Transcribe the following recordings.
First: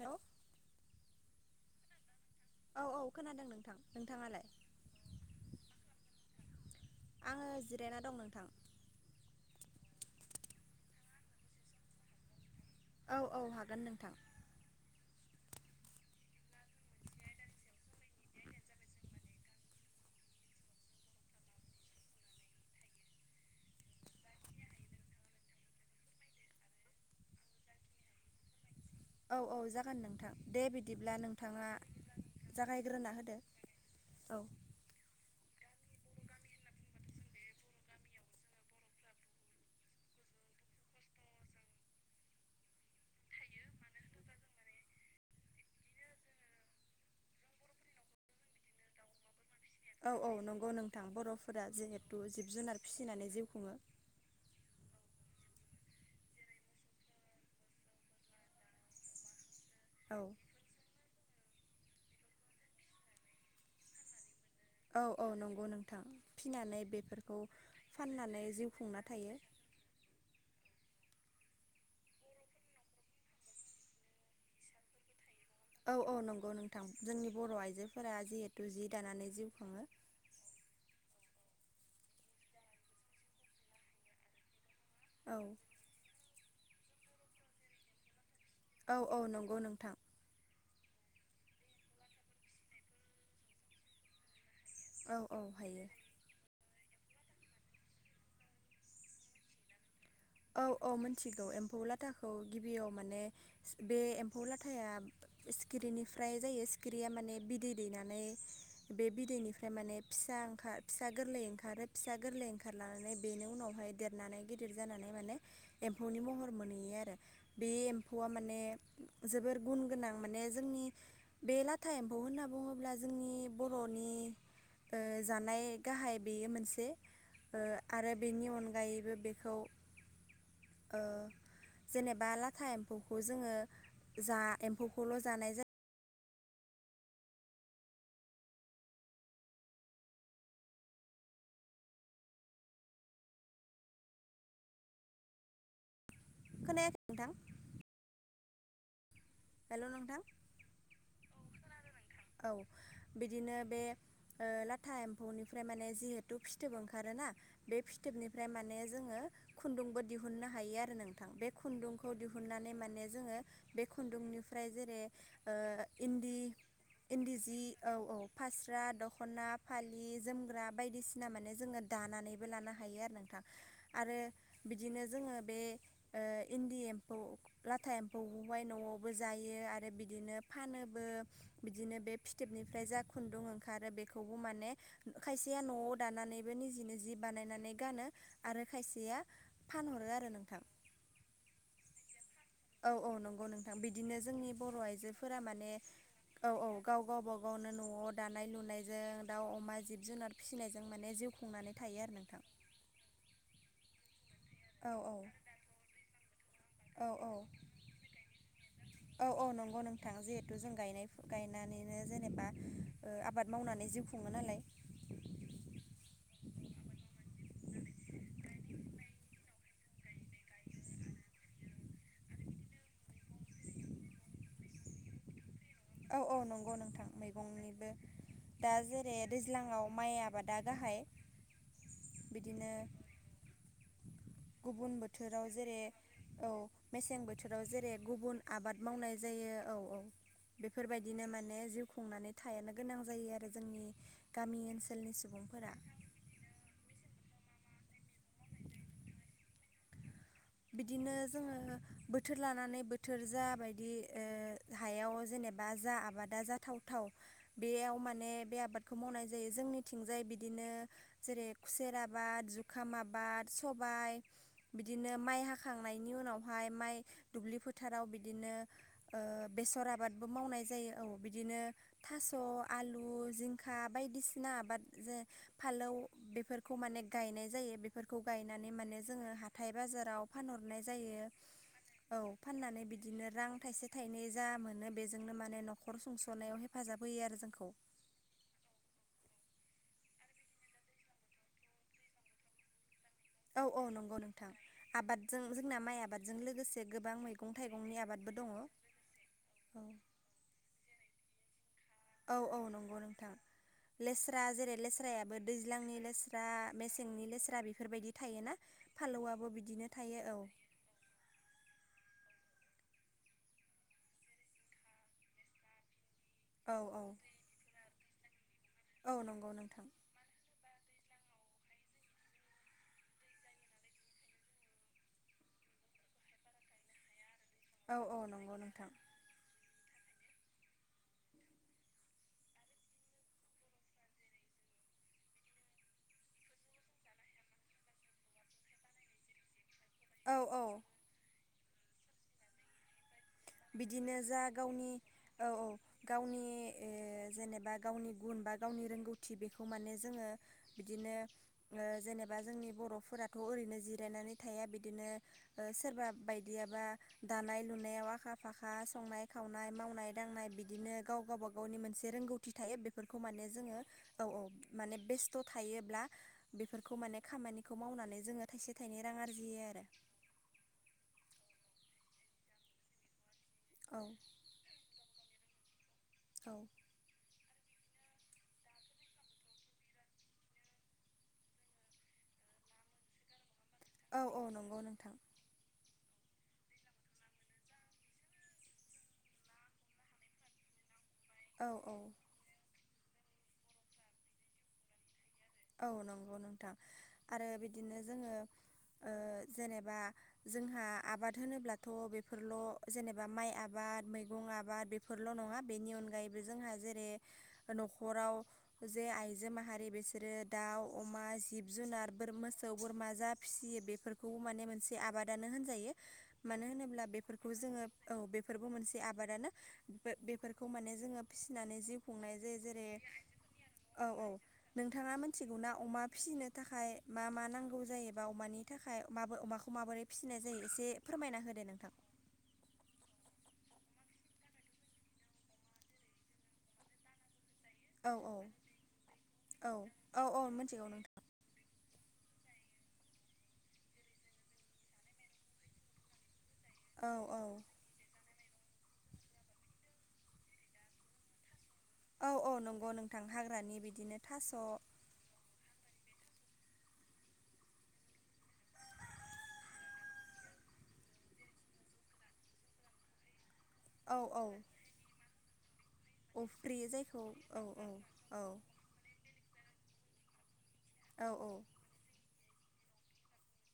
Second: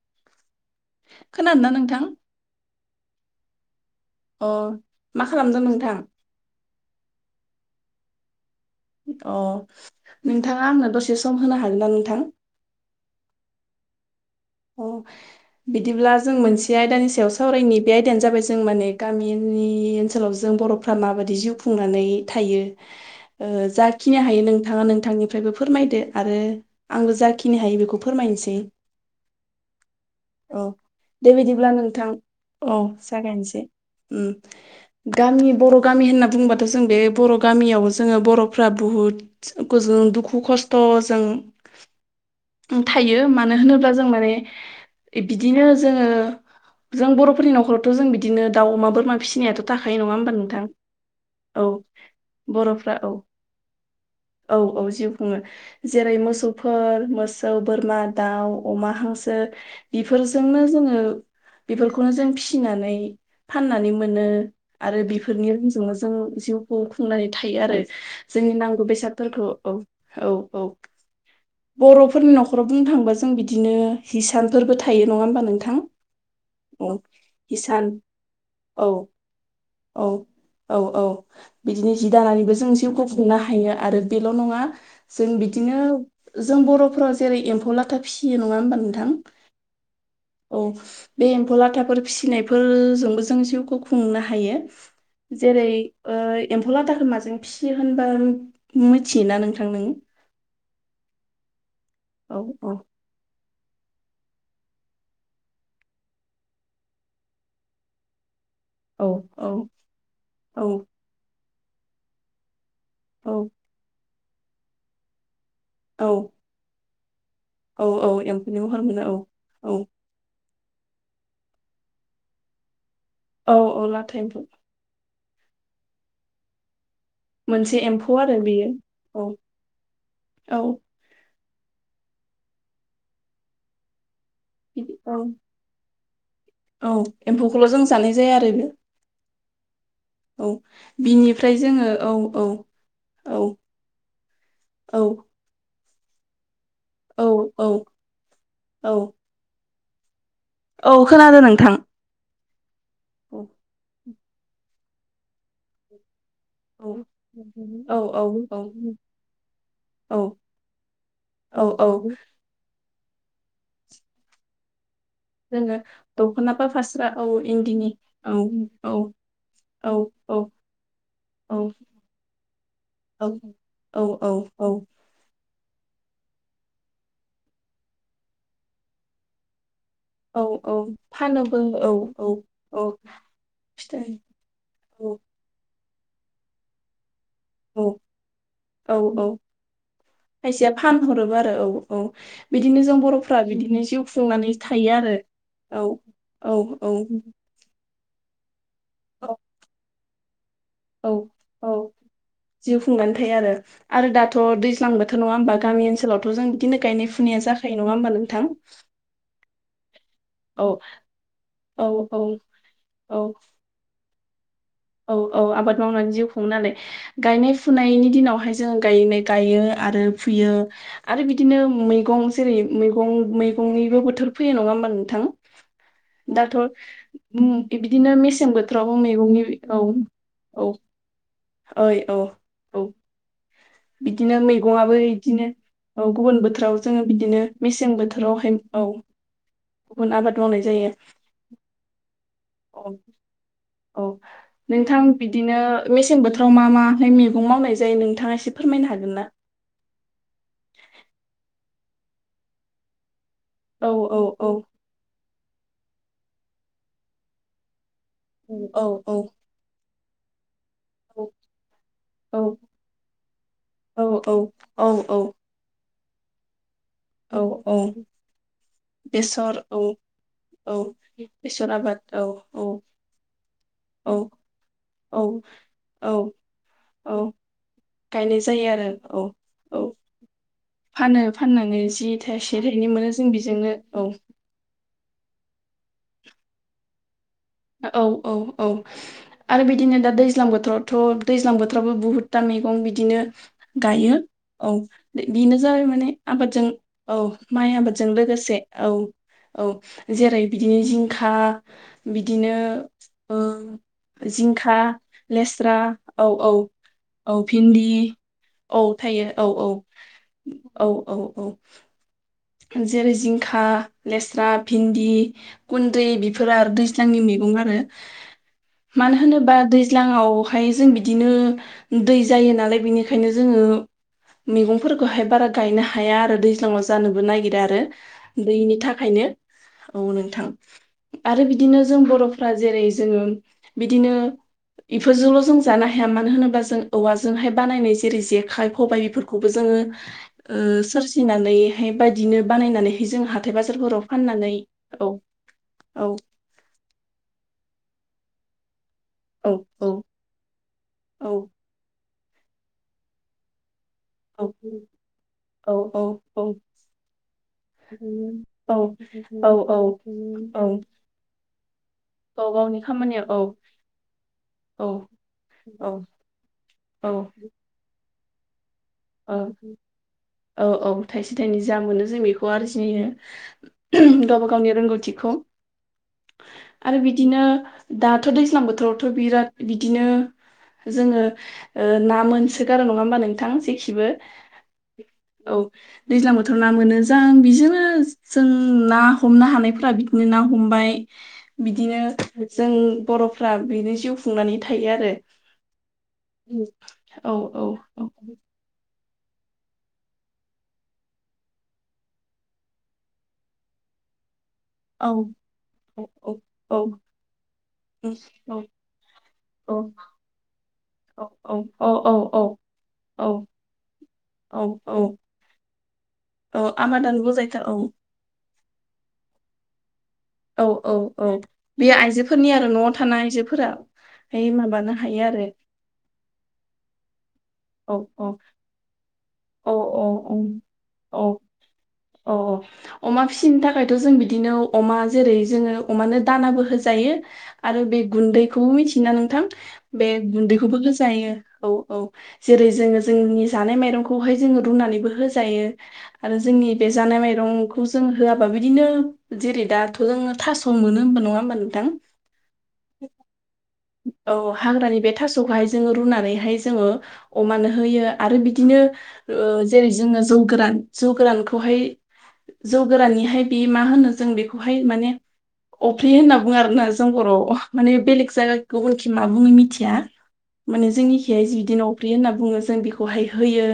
हेल' खोनादों ना नोंथां? औ औ खोनादों नोंथां। नोंथाङालाय अ मा खालामदों नोंथां? आङो जिरायना दं नोंथां। अ नोंथाङा आंनो दसे सम होनो हागोन ना नोंथां? औ औ हागोन नोंथां। अ बिदिब्ला जों मोनसे आयदानि सायाव सावरायनि बे आयदायानो जाबाय जों माने गामि नि ओनसोलाव जों बर'फ्रा माबाददि जिउ खुंनानै थायो। ओ जाखिनि हायो नोंथाङा नोंथांनिफ्रायबो फोरमायदो आरो आंबो जाखिनि हायो बेखौ फोरमाय नोसै। औ औ जागोन नोंथां दे बिदिब्ला दे बिदिब्ला नोंथाङा नोंथां औ जागायग्रोना होदो। जागायनोसै औ उम गामि बर' गामि होनना बुंङबाथ' जों बे बर' गामियाव जोङो बर'फ्रा बुहुद जों दुखु खस खस्थ' जों थायो मानो होनोब्ला जों माने बिदिनो जोङो जों बर'फोरनि न'खरावथ' जों बिदिनो दाउ अमा बोरमा फिसिनायाथ' थाखायो नङा औ होमबा औ नंगौ नोंथां औ बर'फोरा जिहेथु जिब जुनार बर'फ्रा औ फिसिनानै जिउ खुङो। औ औ जिउ खुङो जेरै मोसौफोर, मोसौ, बोरमा, दाउ, अमा, हांसो औ बेफोरजोंनो जोङो बेफोरखौनो जों फिसिनानै फाननानै मोनो आरो औ औ बेफोरनि नंगौ रांजोंनो नोंथां जों जिउखौ फिनानै खुंनानै बेफोरखौ थायो आरो फाननानै जोंनि जिउ नांगौ खुंना थायो बेसादफोरखौ औ औ औ। बर'फोरनि न'खराव बुंनो थांबा जों बिदिनो हिसानफोरबो थायो नङा होमबा? नोंथां औ औ नंगौ नोंथां औ जोंनि बर' हिसान आइजोफोरा जिहेथु जि औ दानानै जिउ खाङो औ औ औ। बिदिनो जि दानानैबो जों जिउखौ खुंनो हायो आरो बेल' नङा जों औ बिदिनो जों बर'फोरा जेरै एम्फौ लाथा फिसियो नङा औ नोंथां औ नंगौ नोंथां। औ बे एम्फौ लाथाफोर फिसिनायफोरजोंबो जों जिउखौ खुंनो हायो। औ औ जेरै हायो ओ एम फौ लाथाखौ माजों फिसियो होनबा मिथियोना नोंथां नों? औ औ मिथिगौ एम्फौ लाथाखौ औ औ गिबियाव माने बे एम्फौ लाथाया सिखिरिनिफ्राय जायो। सिखिरिया माने बिदै दैनानै औ बे औ बिदैनिफ्राय माने फिसा औ ओंखार फिसा गोरलै ओंखारो फिसा गोरलै ओं खारनानै औ बेनि उनावहाय देरनानै गिदिर जानानै माने औ एम्फौनि महर मोनहैयो आरो। बे औ औ एम्फौआ एम्फौनि माने महर मोनो औ जोबोर औ गुन गोनां माने जोंनि बे लाथा एम्फौ होनना बुङोब्ला जोंनि औ औ बर'नि लाथा एमफौ ओ जानाय गाहाय बेयो मोनसे ओ मोनसे एम्फौ आरो बेनि बेयो अनगायैबो औ बेखौ औ। ओ जेनेबा लाथा एम्फौखौ जोङो जा बिदि एम्फौखौल' औ जानाय जाया। औ एम्फौखौल' जों जानाय जाया आरो [unintelligible] औ बिनिफ्राय जोङो औ औ औ औ। खोनायाखै औ नोंथां औ औ। हेल' नोंथां? औ खोनादों नोंथां। औ औ बिदिनो बे ओ लाथा एम्फौनिफ्राय माने जिहेतु फिथोब औ ओंखारोना बे औ औ फिथोबनिफ्राय औ माने जोङो खुन्दुंबो औ दिहुननो हायो आरो नोंथां। बे औ औ खुन्दुंखौ दिहुननानै माने जोङो बे खुन्दुंनिफ्राय जेरै जोङो ओ इन्दि दख'ना बा फास्रा औ इन्दि जि इन्दिनि औ औ फास्रा, औ दख'ना, औ फालि, जोमग्रा बायदिसिना माने औ जों दाना नैबो लानो हायो आरो औ नोंथां आरो औ औ बिदिनो जोङो बे ओ इन्दि एम्फौ लाथा एम्फौखौहाय न'आवबो जायो आरो बिदिनो औ औ फानोबो फानोबो बि औ दिनो बे औ फिथोबनिफ्राय औ जा खुन्दुं ओंखारो फिथाइ बेखौबो माने औ खायसेया न'आव दानानैबो निजिनि जि बानायनानै औ गानो आरो औ खायसेया औ फानहरो आरो नोंथां। खायसेया फानहरोबो आरो औ औ बिदिनो औ जों औ बर'फ्रा नंगौ नोंथां बिदिनो जिउ जोंनि खुंनानै बर' थायो आरो आइजोफोरा माने औ। औ औ। अ दानाय लुनायजों औ। दाउ अमा जिब जुनार फिसिनायजों माने औ जिउ - खुंनानै औ थायो आरो नोंथां जिउ खुंनानैथायो आरो आरो दाथ' थ औ दैज्लां बोथोर नङाहोमबा गामि ओनसोलावथ' जों बिदिनो औ गायनाय - औ फुनाया जाखायो नङा होमबा नोंथां औ औ नंगौ नोंथां जिहेथु औ जों गायनाय औ गायनानैनो औ जेनेबा ओ औ आबाद मावनानै जिउ खुङो नालाय औ औ आबाद मावनानै जिउ खुङो नालाय गायनाय फुनायनि दिनावहाय जोङो गायनाय गायो आरो फुयो आरो बिदिनो मैगं जेरै मैगं मैगंनिबो बोथोर फैयो नङा बा नोंथां औ औ दाथ' नंगौ नोंथां ओम मैगंनिबो बिदिनो मेसें बोथोरावबो मैगंनि औ आङाव माइ आबादा औ गाहाय ओइ औ बिदिनो - औ बिदिनो गुबुन मैगंआबो बोथोराव बिदिनो जेरै औ गुबुन बोथोराव जोङो मेसें बिदिनो बोथोराव जेरै मेसें गुबुन बोथोरावहाय आबाद औ मावनाय जायो औ - औ गुबुन आबाद मावनाय जायो बेफोरबायदिनो माने जिउ खुंनानै थायोनो औ गोनां जायो आरो जोंनि औ गामि नोंथां ओनसोलनि बिदिनो सुबुंफोरा मेसें बोथोराव मा मा मैगं मावनाय जायो नोंथाङा एसे फोरमायनो हागोन ना बिदिनो जोङो बोथोर लानानै बोथोर जा बायदि औ औ औ ओ हायाव जेनेबा जा आबादा जाथावथाव बेयाव मान माने बे औ औ आबादखौ औ मावनाय जायो जोंनिथिंजाय बिदिनो जेरै खुसेर आबाद औ जुखाम, आबाद सबाय बिदिनो औ औ माइ हाखांनायनि उनावहाय माइ औ दुब्लि औ फोथाराव बिदिनो ओ बेसर आबादबो मावनाय जायो औ बिदिनो बेसर आबाद औ थास', औ आलु, जिं खा औ बायदिसिना आबाद जे औ फालौ औ बेफोरखौ माने औ गायनाय जायो बेफोरखौ गायनाय गायनानै जायो नै आरो माने औ जोङो हाथाइ औ बाजाराव फानहरनाय फानो जायो फाननानै जि औ थाइसे फाननानै थाइनै मोनो जों बिदिनो रां बेजोंनो थाइसे, औ थाइनै जा मोनो बेजोंनो माने न'खर सुंस'नायाव हेफाजाब होयो आरो जोंखौ औ - औ - औ आरो बिदिनो दा दैज्लां बोथोरावथ' दैज्लां बोथोरावबो बुहुतथा मैगं बि बिदिनो औ औ गायो नंगौ नोंथां औ आबादजों बेनो जोंना जाबाय माइ मान आबादजों लोगोसे गोबां औ मैगं माइ थाइगंनि आबाद जों आबादबो दङ लोगोसे औ औ जेरै बिदिनो जिंखा बि दिनो नोथां लेस्रा जेरै लेस्रायाबो लेस्रा दैज्लांनि औ लेस्रा औ मेसेंनि औ लेस्रा भिन्दि बेफोरबायदि थायोना औ थायो औ फालौआबो -औ बिदिनो थायो औ -औ -औ -औ जेरै जिंखा, लेस्रा, भिन्दि, खुनद्रि औ औ दैज्लांनि मैं आरो औ मानो नंगौ होनोबा नोंथां दैज्लांआवहाय जों बिदि बिदिनो दै जायो नालाय बिनिखायनो जोङो मैगंफोरखौहाय बारा गायनो हाया आरो दैज्लांआव जानो नायगिरा आरो औ औ नंगौ दैनि नोंथां थाखायनो औ नोंथां आरो बिदिनो जों बर'फ्रा जेरै जोङो बिदिनो इफोरजोंल' जों जानो हाया मानो होनोब्ला जों औवाजोंहाय बानायनाय जेरै - जेखाइ, खबाय बेफोरखौबो जोङो औ औ ओ सोरजिनानैहाय बायदिनो बानायनानैहाय जोंहा बिदिनो जा गावनि औ - औ गावनि जेनेबा गावनि गुन बा गावनि रोंगौथि औ बेखौ माने औ जोङो बिदिनो औ ओ जेने। बा जोंनि बर'फोराथ' ओरैनो जि। नेनानै औ थाया बिदिनो औ सोरबा बायदियाबा दानाय- लुनायाव आखा। फाखा संनाय -खावनाय, औ औ मावनाय -दांनाय औ बिदिनो गाव गावबा गावनि मोनसे गाव रोंगौथि थायो गावनि बेफोरखौ खामानियाव माने। औ जोङो औ - औ माने बेस्थ' थायोब्ला बेफोफोरखौ औ माने खामानिखौ मावनानै। जोङो थाइसे। थाइनै रां औ आरजियो आरो - औ - औ थाइसे थाइनै जा मोनो जों बेखौ आरजियो। औ गावबा -गावनि रोंगौथिखौ औ आरो बिदिनो। दाथ' दैज्लां बोथोरावथ' बिराद बिदिनो। जोंङो ओ ना मोनसोगारो नङा होमबा नोंथां बो औ औ नंगौ नोंथां औ। दैज्लां बोथोराव ना मोनो जां बिजोंनो जों ना हमनो हानायफोरा बिदिनो ना हमबाय। औ औ बिदिनो जों बर'फ्रा बेनो जिउ खुंनानै थायो आरो। औ नंगौ नोंथां औ आरो औ बिदिनो जोंङो। [inaudible] जेनेबा जोंहा आबाद होनोब्लाथ' बेफोरल' जेनेबा माइ आबाद मैगं गं आबाद औ बेफोरल' नङा बेनि औ अनगायैबो जोंहा औ जेरै न'खराव जे आइ। जो औ माहारि बे। [inaudible] अमा औ जिब औ जुनार औ मोसौ बोरमा जा फिसियो बेफोरखौ माने औ मोनसे औ आबादानो होनजायो। औ मानो होनोब्ला आबादानो बेफोरखौ बुजायथार जोंङो औ बेफोरबो मोनसे आबादानो। औ बेफोरखौ माने औ जोंङो औ फिसिनानै बे जिउ खुंनाय आइजोफोरनि जायो आरो न'आव जेरै थानाय आइजोफोरा औ औ। ओमफ्राय माबानो नोंथाङा हायो आरो मिथिगौना अमा फिसिनो थाखाय मा मा नांगौ औ जायोबा औ अमानि थाखाय। खौ औ माबोरै औ औ फिसिनाय जायो एसे औ फोरमायना होदो नोंथां। फ्रायथ' जों बिदिनो अमा जेरै जोंङो अमानो दानाबो होजायो। आरो बे औ औ गुन्दैखौबो मिथियो ना नोंथां औ बे औ औ गुन्दैखौबो मिथिगौ नोंथां होजायो औ औ। जेरै जोंङो जोंनि जानाय माइरंखौहाय जोंङो रुनानैबो होजायो आरो। जोंनि बे औ जानाय औ माइरंखौ जों होआ बा बिदिनो जेरै दाथ' जोंङो थास' मोनो होमबा नङा होमबा नों औ औ नंगौ नोंथां हाग्रानि बिदि औ हाग्रानि बे थास'खौहाय। जोंङो रुनानैहाय जोंङो अमानो होयो आरो बिदिनो जोंङो जौ गोरान। जौ गोरानखौहाय जौ गोराननिहाय बे मा होनो जों औ बेखौहाय माने अफ्रि होनना बुङो अफ्रि आरोना जों जायखौ बर' औ औ माने बेलेग औ जायगा गुबुनखि मा बुङो मिथिया माने जोंनि औ खिहाय जि बिदिनो अफ्रियो होनना बुङो। जों बेखौहाय होयो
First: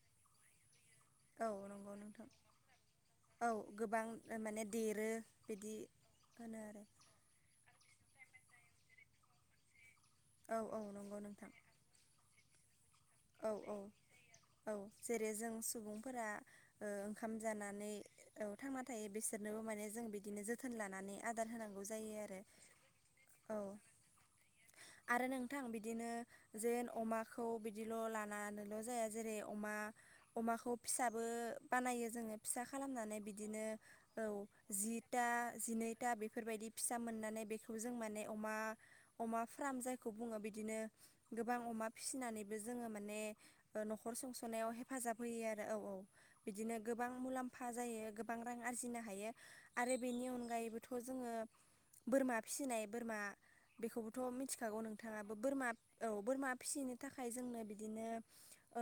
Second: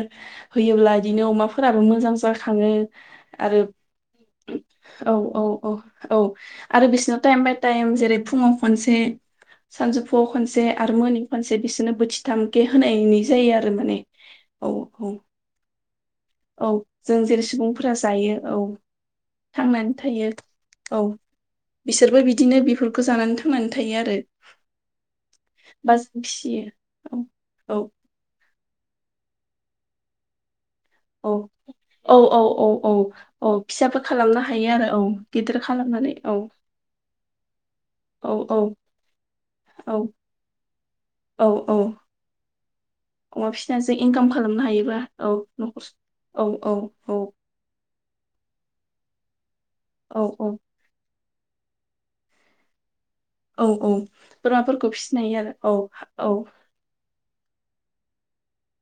होयोब्ला। बिदिनो औ अमाफोराबो नंगौ मोजां नोंथां जाखांङो औ आरो गोबां माने देरो औ औ औ। बिदि औ आरो बिसिनाव टाइम बाय टाइम जेरै फुङाव खनसे। सानजौफुआव औ खनसे औ आरो नंगौ मोनन नोंथां खनसे बिसोनो बोथिथामखे होनायनि औ जायो आरो औ माने। औ जेरै जों सुबुंफोरा औ ओ जों ओंखाम जेरै जानानै सुबुंफोरा जायो औ थांना थायो बेसोर [unintelligible] माने थांनानै जों थायो बिदिनो जोथोन औ लानानै आदार होनांगौ जायो बिसोरबो आरो बिदिनो बेफोरखौ जानानै औ। थांनानै थायो आरो आरो नोंथां बा बिदिनो फिसियो जेन औ अमाखौ औ बिदिल' लानानै जाया जेरै अमा अमाखौ। फिसाबो औ बानायो औ जोंङो औ फिसा औ औ खालामनानै औ बिदिनो फिसाबो औ खालामनो हायो आरो औ जिथा। गिदिर फ्राय दा खालामनानै औ बेफोरबायदि फिसा मोननानै बे। जों माने औ अमा औ अमा फार्म औ जायखौ बुङो बिदिनो औ गोबां औ अमा फिसिनानै। जोंङो माने अमा फिसिनानै ओ जों नखर इनकाम खालामनो संसनायाव हायोबा हेफाजाब आरो औ न'खर औ औ औ बिदिनो गोबां औ मुलाम्फा। जायो गोबां रां आरजिनो हायो आरो औ बेनि अनगायैबोथ' जोंङो। बोरमा फिसिनाय। बोरमा औ औ बेखौबोथ' मिथिखागौ बोरमाफोरखौ फिसिनो नोंथाङाबो हायो आरो बोरमा औ बोरमा फिसिनो थाखाय। फाय जोंनो बिदिनो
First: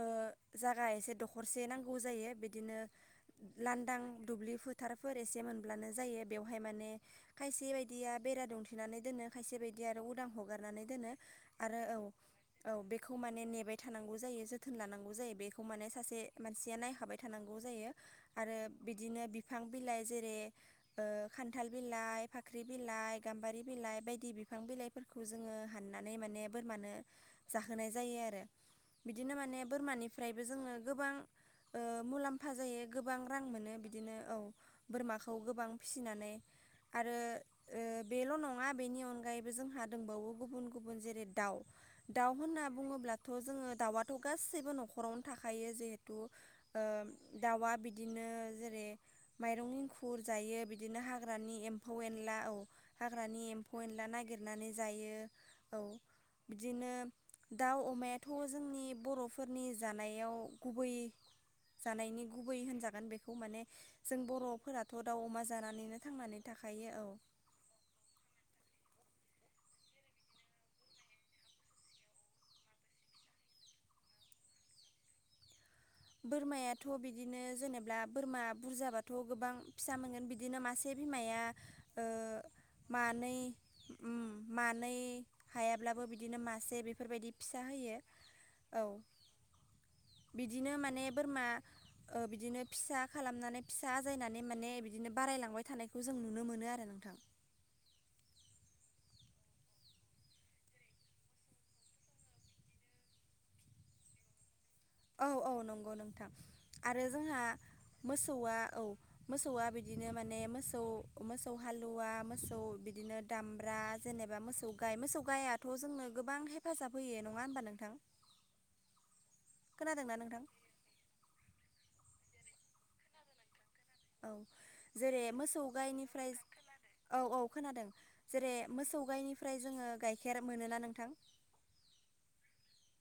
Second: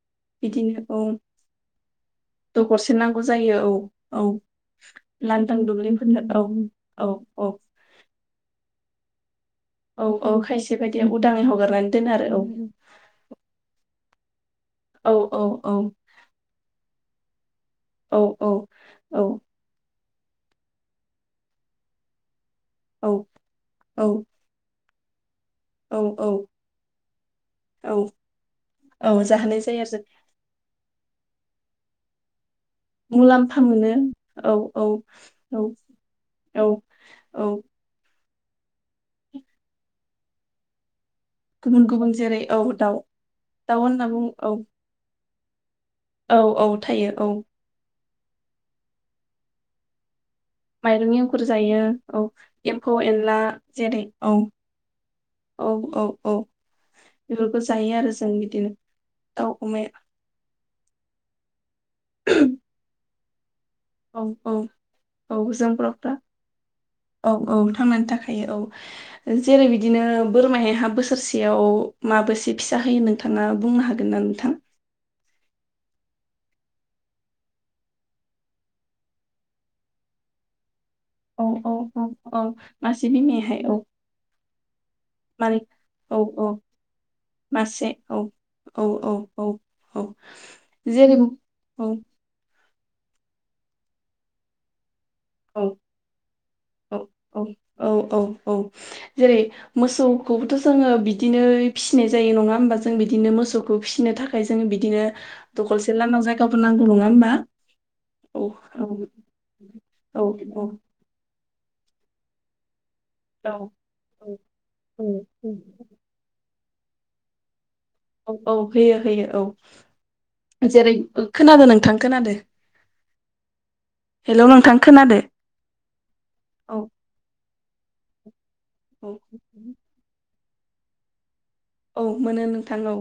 ओ जागा औ एसे दखरसे नांगौ जायो बिदिनो दखरसे नांगौ जायो औ लांदां औ दुब्लि फोथारफोर एसे लांदां मोनब्लानो दुब्लिफोरनो जायो बेयावहाय माने औ औ खायसे बायदिया बेरा दुं थेनानै दोनो खायसे बायदि आरो औ उदां औ खायसे हगारनानै बायदिया दोनो उदाङै आरो हगारनानै दोनो औ औ बे नेबाय थानांगौ जायो जोथोन लानांगौ औ जायो औ बेखौ औ माने सासे मानसिया नायखाबाय थानांगौ गौ जायो औ आरो औ औ बिदिनो बिफां बिलाइ जेरै ओ खान्थाल बिलाइ फाख्रि बिलाइ औ गाम्बारि बिलाइ औ बायदि बिफां बिलाइफोरखौ जोंङो हाननानै औ माने औ बोरमानो जाहो नाय जायो आरो औ बिदिनो माने जाहोनाय जायो आरो बोरमा जों निफ्रायबो जोंङो गोबां ओ मुलाम फानजायो गोबां रां मोनो बिदिनो औ बोरमाखौ औ गोबां फिसिनानै। औ आरो औ ओ बेल' नङा बेनि अनगायैबो जोंहा दंबावो गुबुन गुबुन जेरै दाउ गुबुन गुबुन दाउ जेरै औ होनना दाउ बुङोब्लाथ' जोंङो दाउ होनना दाउआथ' बुं औ गासैबो न'खरावनो थाखायो जे औ औ थायो औ बिदिनो जेरै माइरं एंखुर जायो बिदिनो माइरं एंखुर हाग्रानि जायो एम्फौ एनला औ एम्फौ एनला हाग्रानि एम्फौ जेरै एनला औ नागिरनानै जायो। औ बिदिनो बेफोरखौ दाउ जायो आरो जों अमायाथ' बिदिनो जोंनि दाउ बर'फोरनि अमाया जानायाव गुबै जानायनि गुबै होनजागोन बेखौ माने जों औ औ बर'फोराथ' दाउ औ अमा जों जानानैनो बर'फ्रा थांनानै थाखायो औ औ थांनानै थाखायो औ। [inaudible] ओ जेरै बिदिनो बोरमाया बोसोरसेयाव माबोसे फिसा होयो नोंथाङा बुंनो हागोन ना नोंथां बोरमायाथ' बिदिनो जेनेब्ला बोरमा बुरजाबाथ' गोबां फिसा मोनगोन बिदिनो मा से बिमाया औ औ ओ औ औ मासे मानै बिमायाहाय औ अम मानै मानै हाया ब्लाबो औ बिदिनो औ मासे बेफोरबायदि फिसा मासे होयो। औ औ औ औ औ बिदिनो माने जेरै बोरमा औ ओ बिदिनो फिसा खालामनानै फिसा आजायनानै माने बि दिनो औ बारायलांबाय थानायखौ जों नुनो मोनो आरो औ नोंथां। औ औ औ जेरै मोसौखौबोथ' जोंङो बिदिनो फिसिनाय जायो नंङा होमबा जों बिदिनो मोसौखौ फिसिनो थाखाय जों बिदिनो औ औ नंगौ दखलसे लांदां नोंथां जायगाफोर नांगौ आरो नंङा होमबा जोंहा मोसौआ औ मोसौआ बिदिनो औ माने मोसौ ओ मो सौ हालुवा मोसौ बि दिनो औ दामब्रा औ जेनेबा मोसौ गाय मोसौ गायाथ' औ जोंनो गोबां हे फाजाब होयो नंङा होमबा नोंथां। औ औ होयो होयो खोनादोंना नोंथां औ जेरै ओ खोनादों नोंथां खोनादो। औ हेलौ नोंथां खोनादो जेरै मोसौ गायनिफ्राय जो औ औ खोनादों जेरै मोसौ गायनिफ्राय औ जोंङो गाइखेर मोनोना नोंथां। औ मोनो नोंथां औ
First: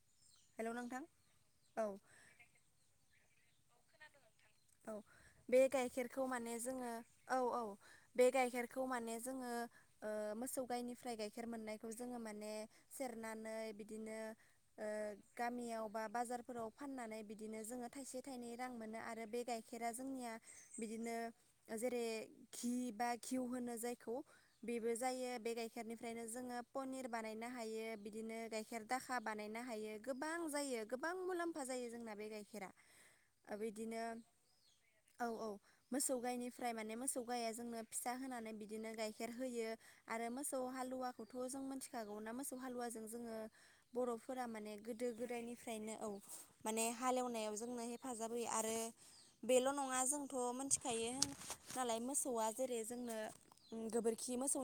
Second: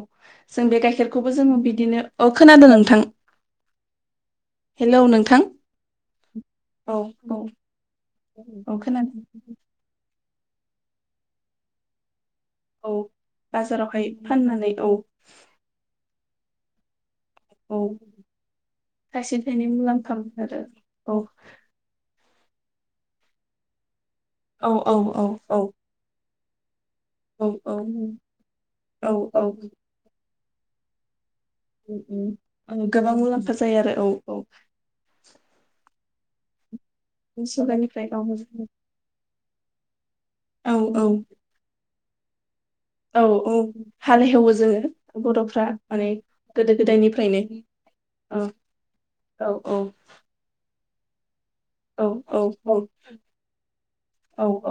जों हेलौ बे नोंथां गाइखेरखौबो जोंङो औ बिदिनो अ खोनादों नोंथां। औ हेलौ नोंथां बे गाइखेरखौ माने जोंङो औ औ बे औ गाइखेरखौ माने खोनादों जोंङो ओ मोसौ गाइनिफ्राय गाइखेर मोननायखौ जोंङो मा ने औ सेरनानै बाजारावहाय बिदिनो फाननानै औ ओ गामियावबा बाजारफोराव फाननानै बिदिनो औ जोंङो थाइसे थाइनै रां मोनो आरो थाइसे बे थाइनै गाइखेरा मुलाम्फा जोंनिया मोनो आरो बिदिनो औ जेरै घि बा घुइ होनो जाय खौ औ बेबो औ औ जायो बे औ गाइखेरनिफ्रायनो जोंङो पुनिर बानायनो औ औ हायो बिदिनो गाइखेर औ दाखा औ बानायनो हायो गोबां जायो गोबां मुलाम अम अम ओं गोबां मुलाम्फा जायो आरो बिदिनो औ औ। औ औ मोसौ गायनिफ्राय माने मोसौ औ गाइया जोंनो सबाइनिफ्राय फिसा औ होनानै बिदिनो गाय खेर होयो आरो मोसौ औ हालुवाखौथ' जों मिथिखागौ ना मोसौ हालुवाजों औ जोंङो औ बर'फोरा हालेहेवो माने गोदो जोङो बर'फ्रा गोदायनिफ्रायनो माने औ गोदो माने गोदायनिफ्रायनो हालेवनायाव जोंनो हेफाजाब औ होयो आरो औ बेल' औ नङा जोंथ' मिथिखायो नालाय औ मोसौआ औ जेरै जोंनो गोबोरखि औ मोसौ औ